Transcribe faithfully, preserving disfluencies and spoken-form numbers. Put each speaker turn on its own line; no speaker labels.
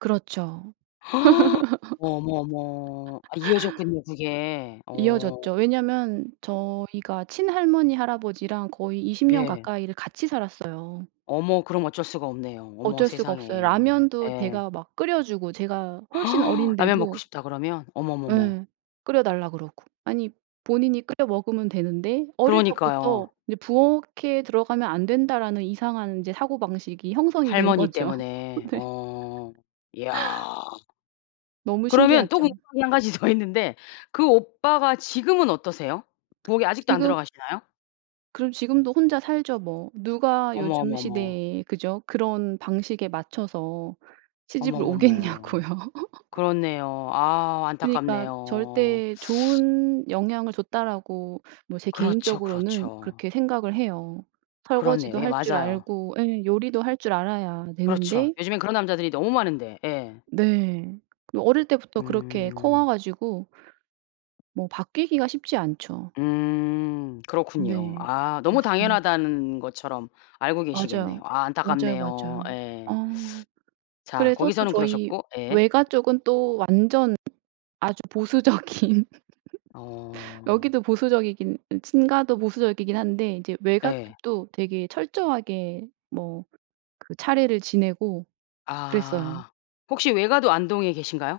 그렇죠.
어머 어머. 아 이어졌군요 그게. 어.
이어졌죠. 왜냐면 저희가 친할머니 할아버지랑 거의 이십 년
예.
가까이를 같이 살았어요.
어머 그럼 어쩔 수가 없네요. 어머
어쩔 수가 없어요.
세상에.
라면도
예.
제가 막 끓여 주고 제가 훨씬
"라면 먹고
어린데도.
싶다." 그러면. 어머머머.
네. 끓여달라 그러고. 아니 본인이 끓여 먹으면 되는데 어릴
그러니까요.
적부터 이제 '부엌에 들어가면 안 된다.'라는 이상한 사고방식이 형성이 된
할머니
거죠.
때문에.
네.
어. 야.
너무
그러면 또
신기하죠.
궁금한 게 한 가지 더 있는데 그 오빠가 지금은 어떠세요? 부엌에 아직도 안
지금
들어가시나요?
그럼 지금도 혼자 살죠 뭐. 누가
어머
요즘
어머 어머.
시대에 그죠. 그런 방식에 맞춰서 시집을 오겠냐고요.
어머머머. 그렇네요. 아
그니까
안타깝네요.
'절대 좋은 영향을 줬다.'라고 뭐 제
그렇죠,
개인적으로는
그렇죠.
그렇게 생각을 해요.
그렇네요.
설거지도
예
할 줄
맞아요.
알고 예 요리도 할 줄 알아야
그렇죠.
되는데
요즘엔 그런 남자들이 너무 많은데. 예.
네. 그 어릴 때부터 그렇게 커 와
음.
가지고 뭐 바뀌기가 쉽지 않죠.
음 그렇군요.
네.
아 너무
맞습니다.
당연하다는 것처럼 알고 계시겠네요.
맞아요.
아
맞아요,
안타깝네요.
맞아요.
예.
어.
자
그래서 또
거기서는
저희
그러셨고 예.
외가 쪽은 또 완전 아주 보수적인
어.
여기도 보수적이긴 어 친가도 보수적이긴 한데 이제 외가
예.
쪽도 되게 철저하게 뭐 그 차례를 지내고 그랬어요.
아. 혹시 외가도 안동에 계신가요?